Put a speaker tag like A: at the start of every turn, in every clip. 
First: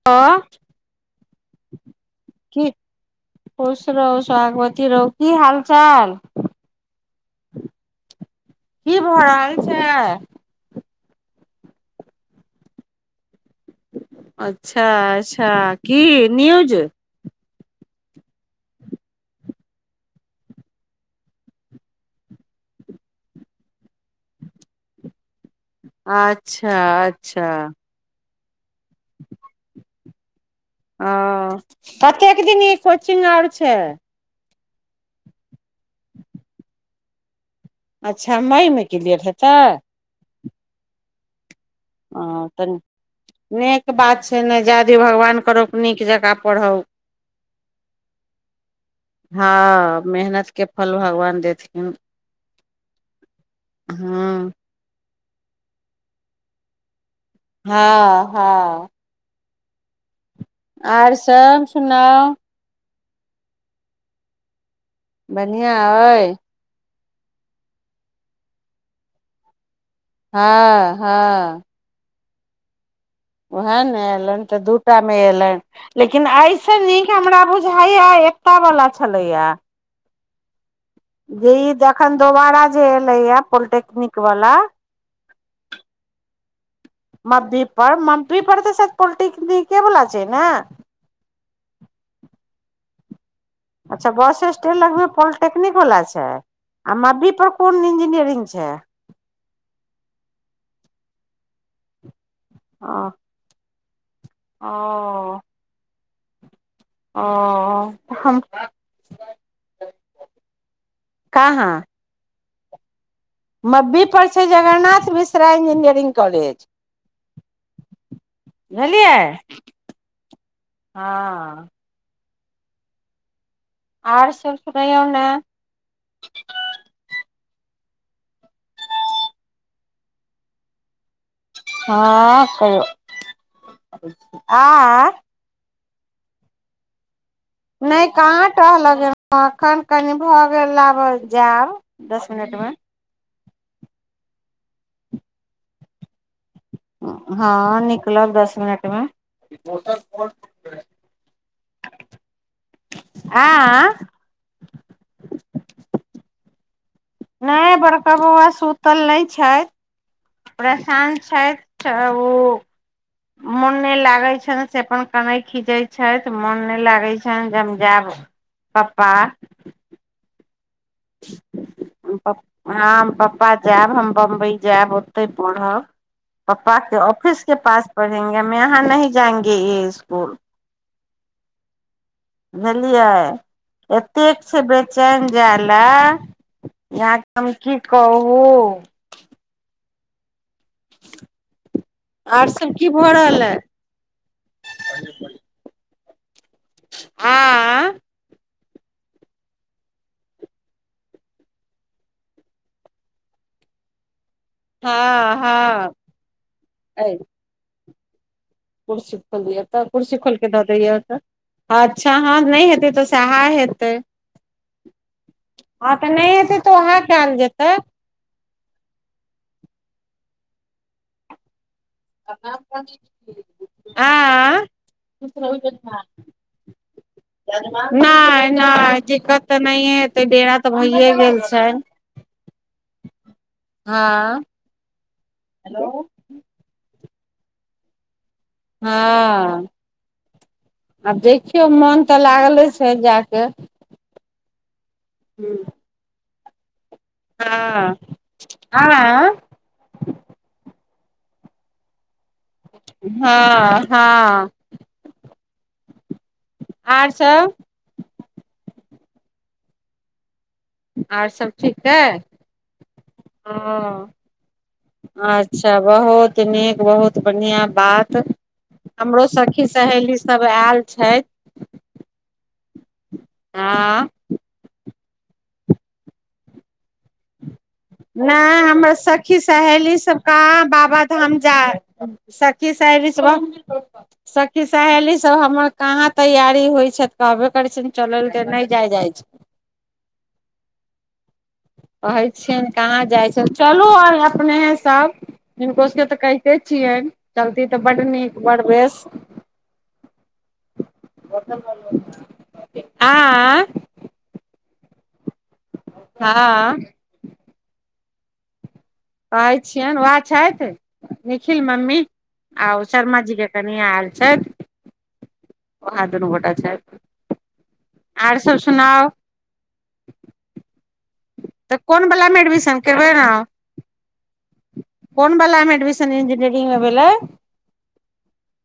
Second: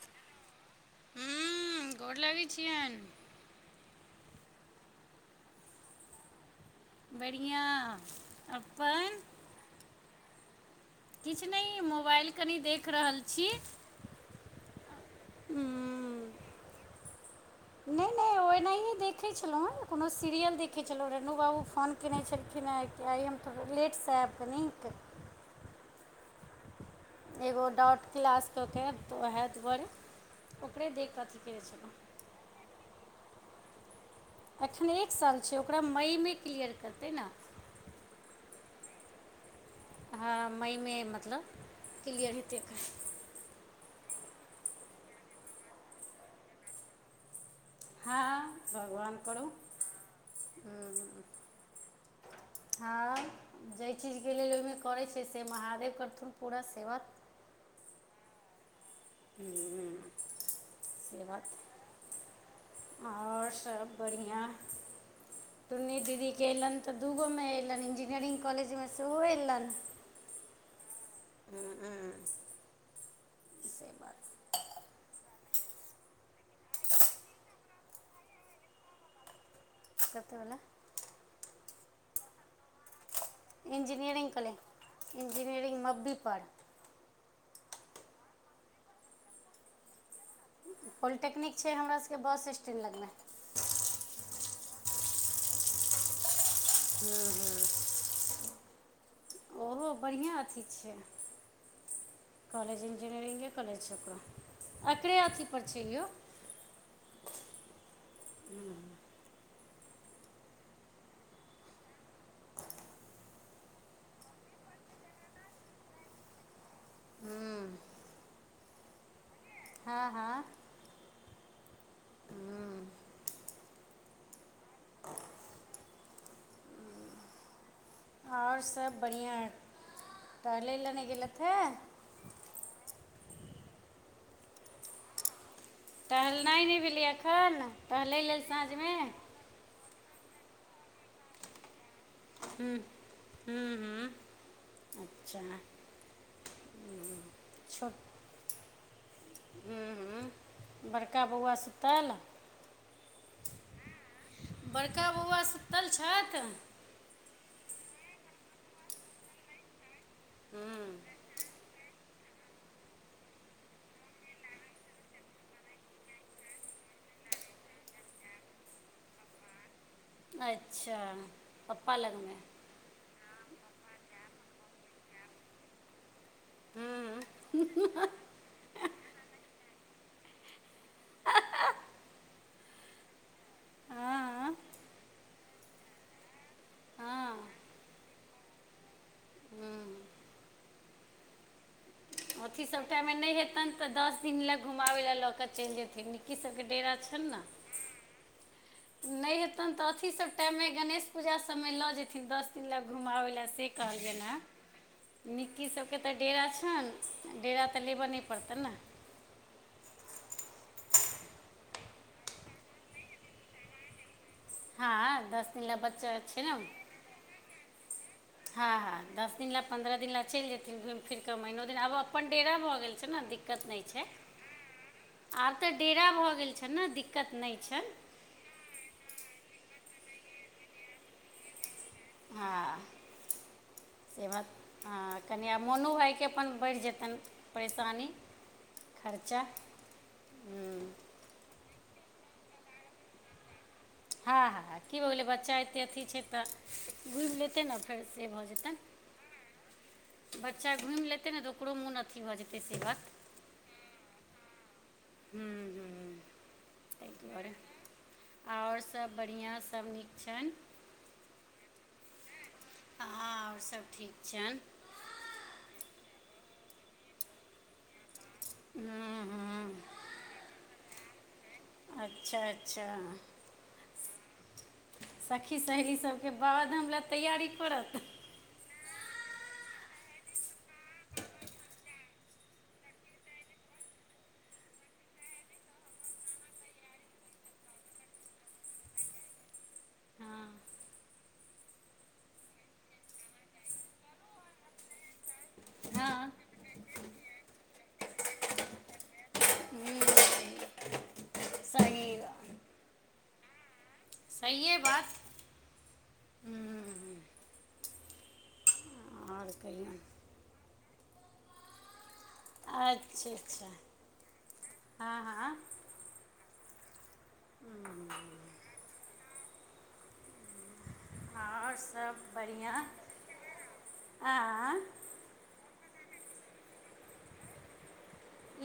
A: [unintelligible]
B: हूँ गोर लगैन
A: की
B: छियनि।
A: खुश रहु सोहागवती रहु की हाल चाल।
B: बढ़िआँ
A: की
B: अपन
A: भऽ रहल छै।
B: किछु नहि मोबाइल कनि देख रहल छी।
A: अच्छा अच्छा
B: हूँ
A: की न्युज।
B: नहि नहि तऽ ओनाहिए देखै छलहुँ हँ कोनो सीरियल देखै छलहुँ रेणु बाबू फोन केने छलखिन हँ किए हम तऽ लेटसँ आएब कनीक।
A: अच्छा अच्छा
B: एगो डॉट क्लास कऽ के आएत ओहि दुआरे ओकरे देखकऽ अथी करैत छलहुँ।
A: कएक दिन ई कोचिंग आर छै।
B: एखन एक साल छै ओकरा मईमे क्लियर करतै नऽ।
A: अच्छा मईमे क्लियर हेतै।
B: हँ मईमे मतलब क्लियर
A: हँ
B: हेतै
A: तनि
B: एखन
A: निक बात छै नऽ जादे भगवान करौक नीक जकाँ पढ़ौ।
B: हँ भगवान करू
A: हाॅं मेहनत कऽ फल भगवान देथिन।
B: हँ जाहि चीजके
A: हँ
B: लेल ओहिमे करैत छैय से महादेव करथुन पूरा सेवा
A: हँ हँ
B: हू
A: आर सब सुनाउ।
B: आओर सब बढ़िया
A: बढ़िआँ
B: तुन्नी दीदी
A: अइ
B: कऽ ऐलेन तऽ दूगोमे अएलनि इंजीनियरिंग कॉलेजमे सेहो अएलनि।
A: हँ हँ
B: [unintelligible]
A: ओएह
B: से
A: नऽ
B: बात
A: अयलनि तऽ दूटा मे अयलनि। लेकिन ऐस नीक हमरा बुझाइया एकता वाला छलैया।
B: कथि बला
A: जे ई जखन दोबारा जे एलेया पोलिटेक्निक वाला
B: इन्जीनियरिंगमे मब्बी पड़
A: मब्बी पर मब्बी पर तऽ पोल्टिकनिके वला छै नऽ।
B: पॉलिटेक्निक छै हमरा सबके बस स्टैण्ड लगमे।
A: अच्छा बस स्टैंड लगमे पॉलटेक्निक वला छाय। आ मब्बी प कोन इंजीनियरिंग छै।
B: ओहो बढ़िआँ अथी छै
A: ओ
B: कॉलेजिंग के रिंगे कॉलेज छै ओकरा। अकड़े अथि पर छै यौ।
A: ओऽ त हम काॅंहाँ। मब्बीप छै जगरनाथ मिश्रा इंजीनियरिंग कॉलेज। बुझलियै।
B: हँ हँ
A: हँ आर सब सुनैयौ ने
B: आओर सब बढ़िआँ आत टहलै लए नै गेलथि हे
A: हँ कहियो आ
B: टहलनाय नै भेलैया एखन।
A: नै
B: टहलै लेल
A: कहाँ
B: साँझमे
A: टहलऽ गेल अखऽन कनि भऽ गेल लाब जाब दस
B: हूँ
A: मिनटमे।
B: हूँ हूँ अच्छा
A: हँ
B: छोट
A: निकलब दस मिनटमे
B: हूँ हूँ बड़का बौआ सुतल
A: आँ
B: बड़का बौआ सुतल छथि
A: नै बड़का बौआ सुतल नै छथि प्रशान छैथ त ओ मोन नै लागै छनि से अपन कनै खीजै छथि मोन नै लागै छनि जे हम जैब पपा
B: अच्छा पप्पा लगमे
A: हम पप्पा जायब हम बम्बई जायब ओतै पढ़ब पप्पा के ऑफिस के पास पढ़ेंगे हम यहाँ नही जाएंगे ए इस्कुल बुझलियै एतेक
B: हँ
A: छै बेचैन जाए लए जे आहाँ के हम
B: हँ
A: की कहूँ आर
B: अथी
A: सब की
B: सबटाइम
A: भऽ
B: मे नै
A: रहल है
B: हेतैन तऽ दस दिन लग घुमाबै लए लऽ के चलि जेथिन निक्की सब के डेरा छैन
A: आ
B: ने नै हेतैन तऽ अथी सब टाइममे गणेश पूजा सबमे लऽ जेथिन दस दिन लए घुमाबै लए से कहलियैन
A: हँ
B: हें निक्की
A: हँ
B: सबके तऽ डेरा छैन
A: अ
B: डेरा त लेब नै पड़तैन ने
A: कुर्सी खोल दिय तऽ कुर्सी खोलके दऽ दिय तऽ अच्छा हँ नै हेतै तऽ सहा हेतै
B: हँ दस दिन लए
A: हँ तऽ
B: बच्चा
A: नै
B: छै ने
A: हेतै तऽ वहाए कैएल जेतै
B: हँ हँ दश दिन लए पन्द्रह दिन लए चलि जेथिन घुमि फिर कऽ महीनो दिन आबऽ अपन डेरा भऽ गेल छै न दिक्कत नै छै
A: आ
B: आब तऽ डेरा भऽ गेल छैन दिक्कत नै छैन
A: नय दिक्कत तऽ नहिये हेतै डेरा तऽ भइए गेल छैन
B: हँ से
A: हँ
B: बात हँ कनि आब मोनो भाय के अपन बढ़ि जेतनि परेशानी खर्चा
A: हऽ [inaudible] आब देखियौ मोन तऽ लागले छै जा केँ
B: हँ हँ की हो गेलै बच्चा एतै अथी छै तऽ घुम लेतै न
A: हँ
B: फेर
A: हँ
B: [unintelligible] बच्चा घुम लेतै न तऽ ओकरो मोन अथी भऽ जेतै से बात
A: हँ हँ
B: [unintelligible] तै
A: आर
B: कऽ दुआरे
A: सब
B: और सभ बड़िआँ सभ नीक छैन
A: आर सब ठीक है
B: हँ और सब ठीक छियैन
A: अच्छा बहुत नीक बहुत बढ़िया बात [inaudible]
B: हूँ
A: हमरो सखी
B: हूँ
A: सहेली सब ऐल छै
B: अच्छ अच्छ
A: [unintelligible]
B: सखी सहेली सब केँ बाबा धाम लऽ तैयारी करत
A: ना हमर सखी सहेली सब कहाँ बाबाधाम जात सखी सहेली सब [unintelligible] सखी सहेली सब हमर कहाँ तैयारी होइ छै तऽ कहबे करे छै चलै लऽ नै जाय जाय छै
B: हँ
A: कहै छियैन कहाँ जाइ छै चलू अपनेहे सब हिनको सब केँ तऽ
B: हँ
A: कहितै छियैन चलती तऽ बड नीक बड़ बेस
B: [unintelligible] सही
A: [unintelligible]
B: सयै बात
A: हँ
B: हूँ, आओर
A: कहै
B: कहियौ
A: छियैन वैह छैथ [inaudible] निखिल मम्मी और शर्मा
B: अच्छा
A: जी केँ
B: अच्छा
A: कनिया ऐल छैथ
B: हँ हँ
A: वैह दुनू गोटा छैथ [inaudible] आर सब सुनाउ [inaudible]
B: हँ
A: [inaudible]
B: आओर
A: तऽ कोन
B: सब
A: वला में एडमिशन
B: बढ़िआँ
A: करबै नौ
B: आँ
A: [inaudible] कोन बला एडमिशन इंजिनियरिंग में भेलै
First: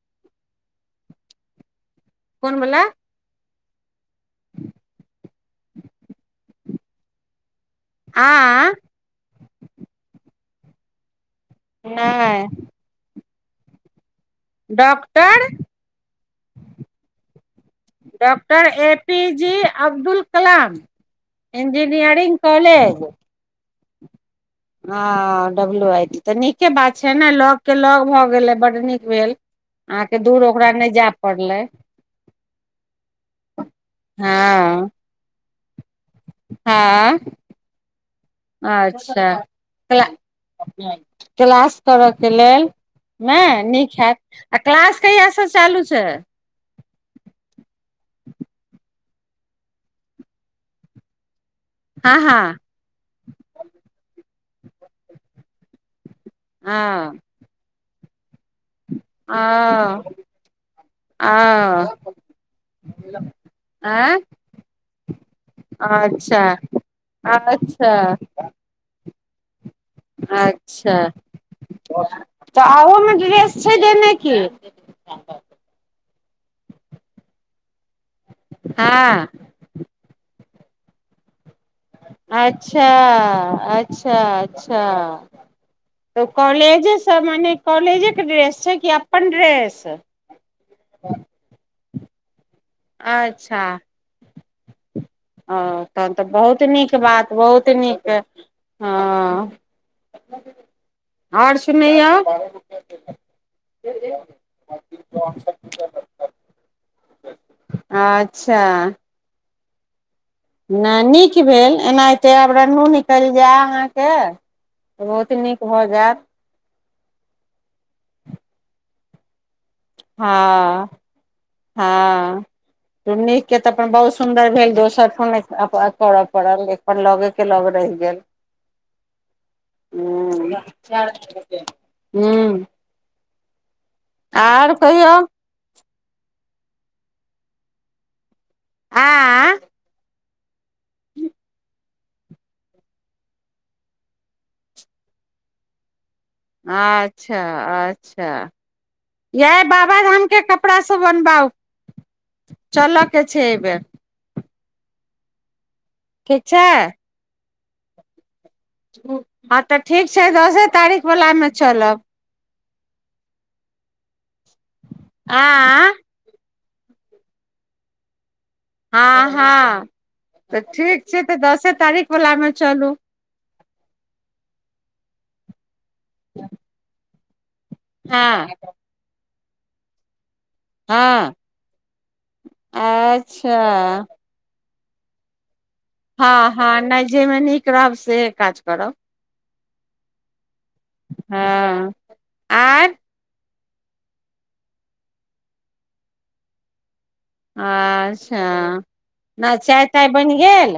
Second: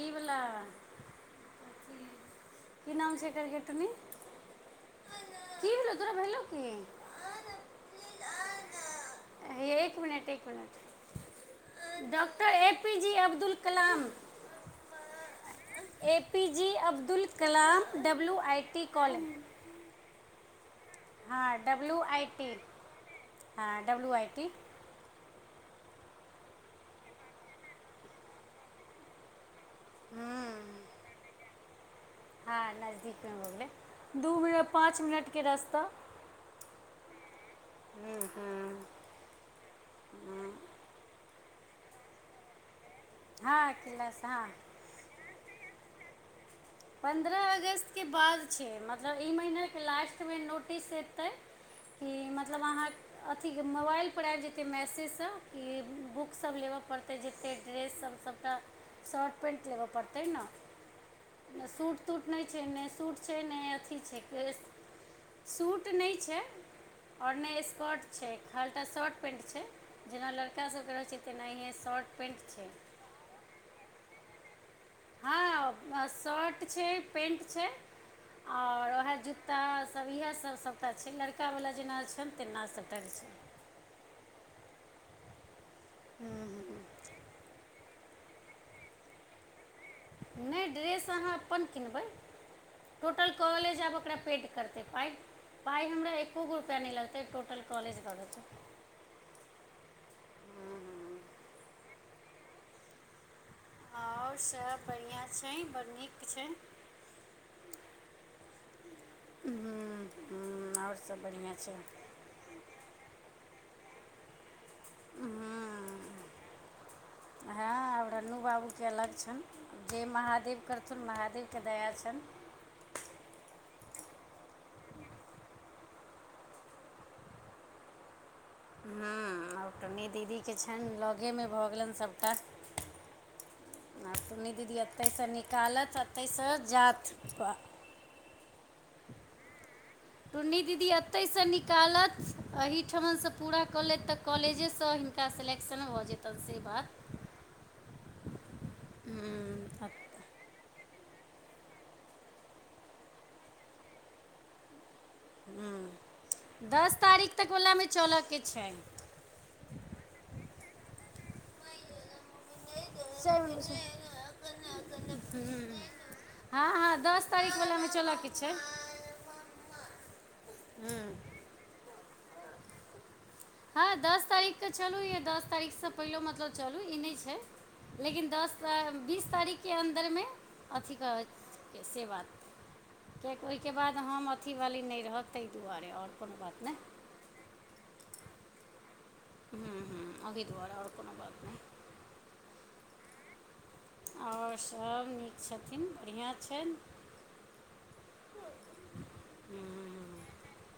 B: ई वला [unintelligible]
A: कोन बला
B: की नाम है ऐकर गै टुनि
A: [inaudible]
B: [unintelligible] की भेलो तोरा भेलो कि
A: [unintelligible]
B: हे एक मिनट एक मिनट [inaudible] डॉक्टर
A: नहि
B: A P J Abdul Kalam
A: doctor
B: A P J Abdul Kalam W I
A: doctor
B: T
A: A P
B: college
A: J Abdul Kalam
B: हँ W I
A: engineering
B: T
A: college
B: हँ डब्लू आइ टी
A: हँ डब्लू आई टी तऽ नीके बात छै न लग केँ लग भऽ गेलै बड नीक भेल अहाँ केँ दूर ओकरा नै जै पड़लै
B: हँ नजदीक में भऽ गेलै दू मिनट
A: हँ
B: पाँच मिनट केँ रस्ता
A: हँ अच्छा क क्लास करऽ के लेल नय
B: हँ
A: नी खेत
B: किलासँ हँ
A: आ क्लास कहियासँ चालू छै
B: पन्द्रह अगस्तके बाद छै मतलब ई महिना के लास्ट मे नोटिस एतै
A: हँ
B: कि
A: हँ
B: मतलब अहाँ अथी के मोबाइल पर आबि जेतै मैसेज सँ कि बुक सब लेबऽ
A: हँ
B: पड़तै जते ड्रेस सब सबटा शर्ट पेंट लेबऽ
A: ओ
B: पड़तै न
A: ओ
B: सूट तूट नय छै नय सूट छै नय अथी
A: आँ
B: छै के सूट नइ
A: अच्छा
B: छै और नय
A: अच्छा
B: स्कर्ट छै खालिटा शर्ट पैंट छै जेना लड़का सब
A: अच्छा
B: के रहै छै तेनाहिय शर्ट पेंट छै
A: तऽ ओहोमे ड्रेस छै देने की
B: हँ शर्ट छै पेंट छै और वएह
A: हँ
B: जूता त सब इएह सब सभटा छै लड़का वला जेना छनि तेना
A: अच्छा
B: सबटा छै
A: अच्छा अच्छा तऽ कॉलेजे सब मने कॉलेजे के ड्रेस छै कि अपन ड्रेस
B: नय ड्रेस अहाँ अपन किनबै टोटल
A: अच्छा
B: कलेज आब ओकरा पे करते पाए
A: अ तहन तऽ बहुत नीक बात
B: टोटल
A: बहुत
B: कॉलेज
A: नीक
B: दऽ देतै
A: हँ और सुनैयौ
B: आओर
A: [unintelligible]
B: सब बढ़िआँ छै बड़ नीक छै
A: अच्छा
B: हँ
A: नय नीक भेल एना एते आब रनु निकल जाय अहाँके बहुत नीक भऽ जायत
B: हँ आब रन्नू बाबू के लछन जे महादेव
A: हँ
B: करथुन महादेव के दया छन
A: नीक के तऽ अपन बहुत सुन्दर भेल दोसर ठन करय पड़ल अपन लगे के लग रहि गेल
B: हँ अब नी दीदी के
A: ह
B: छन लगे मे भऽ गेल सभटा
A: ह
B: आब त नी
A: आर
B: दीदी
A: कहियौ
B: एतहिसँ निकालत एतयसँ जात
A: आ
B: टुन्नी दीदी एतयसँ निकालत एहिठमनसँ पूरा कऽ लेत तऽ कॉलेजे सँ ता सलेक्शन भऽ जेतै
A: अच्छा अच्छा
B: हँ,
A: [unintelligible] कपड़ा सब बनबाउ चलऽ के छै ऐ बेर ठीक छै
B: हुँ दस तारीख तक ओला मे चलऽके छै
A: हँ तऽ ठीक छै दसे तारीख बलामे चलब आँ
B: [unintelligible] हँ हँ दस तारीख बला मे चलऽके छै
A: हँ हँ तऽ ठीक
B: हँ
A: छै तऽ दसे तारीख बला मे चलु
B: हँ दस तारीख के चलू ई दस तारीख सँ पहिले मतलब चलू ई नय छै
A: हँ
B: लेकिन दस बीस तारीख के अन्दर मे अथी
A: हँ
B: से बात किएकि ओहि के बाद
A: अच्छा
B: हम अथी वाली नइ रहत ताय दुआरे ओर
A: हँ हँ नय जय मे नीक रहब सेह काज करब
B: ह ह अभी दुआ रे ओर कोनो बात नय
A: आंय
B: ओर सभ नीक छथिन बढ़िआँ छनि
A: अच्छा [inaudible] नै चाय ताय बैन गेल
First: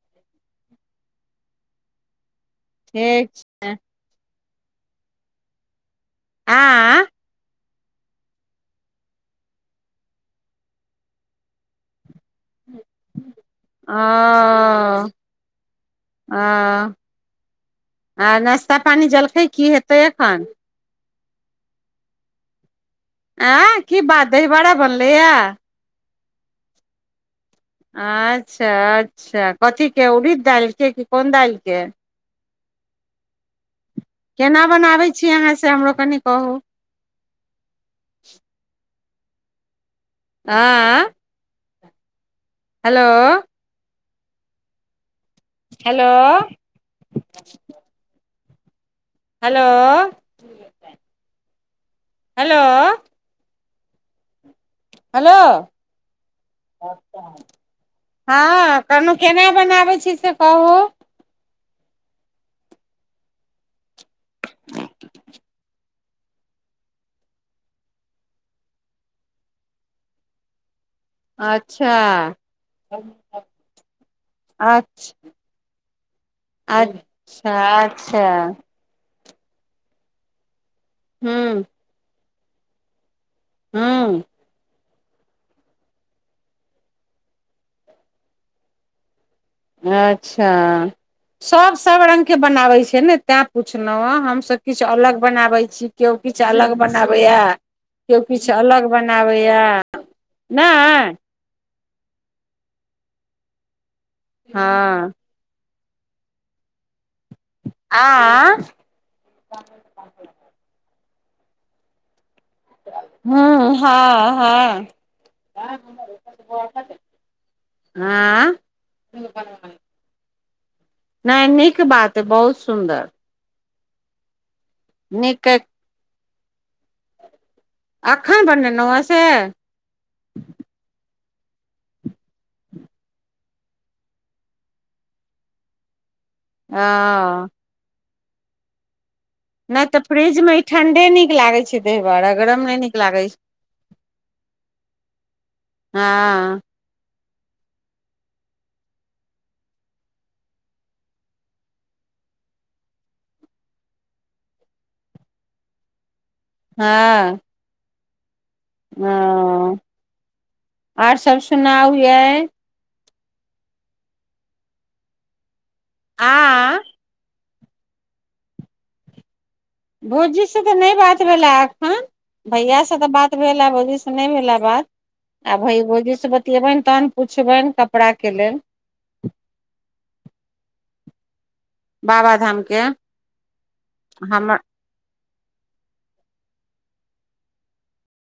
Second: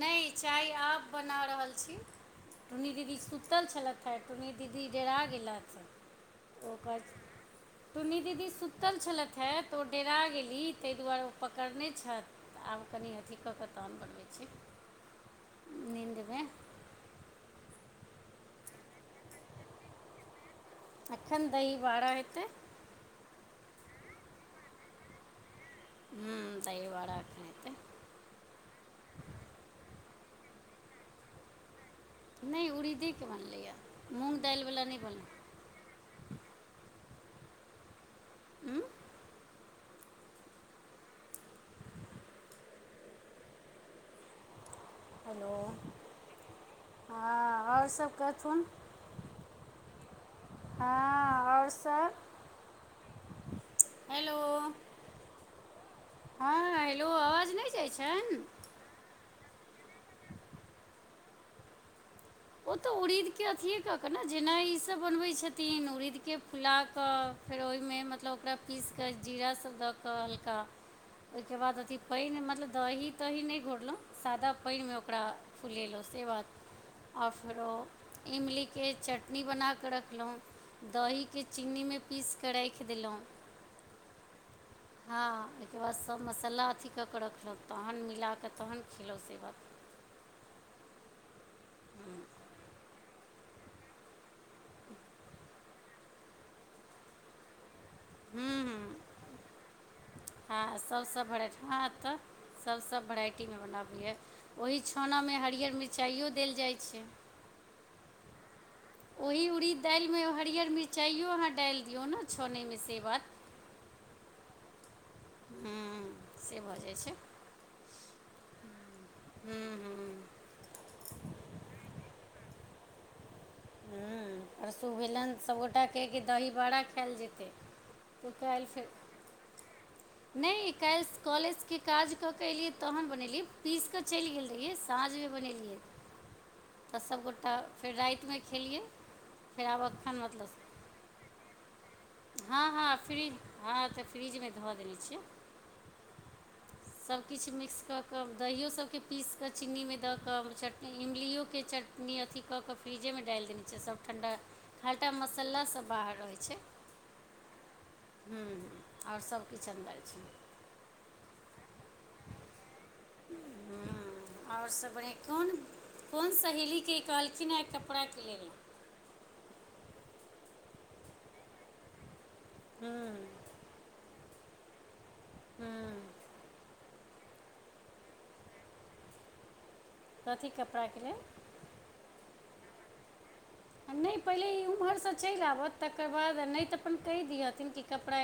B: नै चाय आब बना रहल छी [inaudible] टुन्नी दीदी
A: ठीक छै
B: सुतल छलै खर टुन्नी दीदी डेरा गेलथि [inaudible] ओ
A: आँ
B: कह टुन्नी दीदी सुतल छलैथ है तऽ ओ डेरा गेली तैय दुवारे ओ पकड़ने छैथ
A: [unintelligible]
B: नीन्द में
A: [unintelligible] आ नाश्ता पानी जलखै की हेतै एखन
B: एखन दही बाड़ा हैतैय
A: ऐह की बात दही बाड़ा बनलैए
B: हूँ दही बाड़ा अखैन हेतै
A: अच्छ अच्छ कथी केँ उड़िद दाइल केँ कि कोन दाइल केँ
B: नै उड़ीदेकेँ बनलैए मूँग
A: केना
B: दालिवला नहि
A: बनाबै
B: बनलै
A: छी अहाँ से हमरो कनि कहु
B: हूँ
A: [unintelligible] हेलो
B: हेलो
A: हेलो
B: [inaudible] हँ ओर सब कहथुन
A: हेलो
B: हँ और सब
A: हेलो
B: [unintelligible] हेलो
A: हेलो
B: [inaudible] हँ हेलो अवाज नै जाइ छैन
A: कहनो केना बनाबै छी से कहु
B: ओ तऽ उड़ीद केँ अथिए कऽ कऽ न जेना ईसभ बनबैत छथिन उड़ीद केँ फुला कऽ फेर ओइमें मतलब ओकरा पीस कऽ जीरास सब दऽ कऽ हल्का ओइ केँ बाद
A: अच्छा
B: अथी पाइन मतलब दही तही नै घोरलो सादा पाइन में
A: अच्छा
B: ओकरा फुलेलो से बात
A: अच्छा
B: आ
A: अच्छा
B: फेरो
A: अच्छा
B: इमली केँ चटनी बना कऽ रखलौ दही केँ
A: हूँ
B: चीनी में पीस कऽ रैख देलौं
A: हु
B: [unintelligible] हँ ओइ केँ बाद सभ मसाला अथी कऽ केँ रखलक तहन मिला कऽ तहन खेलौ से बात
A: अच्छा सब सब रंग केँ बनाबै छै ने तै पुछलों हऽ हम सभ किछ अलग बनाबैत छी किओ किछ अलग बनाबैए केओ किछ
B: हूँ
A: अलग
B: हूँ
A: बनाबैए [inaudible] नै
B: हँ [unintelligible] हँ तऽ सभ सब भेराइटी में बनाबैए ओहि
A: हँ
B: छौना में हरियर मिरचाइयो देल जाइ छै
A: [unintelligible]
B: ओहि उड़ीद दाइल में हरियर मिरचाइयो अहाँ डाल दियौ न
A: हु हँ
B: हँ से भऽ जाइ
A: हँ
B: छै
A: [unintelligible]
B: हँ
A: [unintelligible]
B: हँ
A: नै नीक बात बहुत सुन्दर
B: हँ परसू भेलन
A: नीक
B: सभ गोटा केँ कि दही बड़ा खैल जेतै की
A: अखन
B: कैल से
A: बनेलहुँ हेँ
B: [unintelligible] नै काइल्स कॉलेज केँ काज कऽ कऽ एलियै तहन बनेलियै पीस कऽ चैल गेल रहियै साँझ में बनेलियै [inaudible] तऽ सभ
A: हँ
B: गोटा फेर राइत में खेलियै फेर
A: नै
B: आब
A: तऽ
B: एखन
A: फ्रिज में
B: मतलब
A: ई ठण्ढे नीक लागै छै दहिबारा‌ आ गरम
B: हँ
A: नै
B: हँ
A: नीक लागै
B: फ्रिज
A: छै
B: हँ तऽ फ्रिजमे धऽ देने छियै
A: हँ
B: सभकिछ मिक्स कऽ कऽ दहियो सभके पीस कऽ चीनीमे दऽ कऽ चटनी इमलियो के चटनी चीनी अथी कऽ कऽ फ्रिजेमे डालि देने छियै सभ ठण्डा खालीटा मसाला सभ बाहर रहै छै
A: हँ
B: हुँ
A: ओ आर सब सुनाउ यै
B: आओर सभ बढ़ियाँ कोन कोन
A: आ
B: सहेलीके ई कहलखिन ह कपड़ा के लेल
A: भौजीसँ तऽ नय बात भेलै एखन भैयासँ
B: हूँ
A: तऽ बात भेलए भौजी नय भेले बात आ भई
B: हूँ
A: भौजी से बतियेबनि तहन पुछबनि कपड़ा के लेल
B: कथी कपड़ाके लेल
A: बाबाधाम के
B: नय पहिले
A: हमर
B: ई उम्हर से चलि आबौथ तकर बाद नय तऽ अपन कहि दिहथिन कि कपड़ा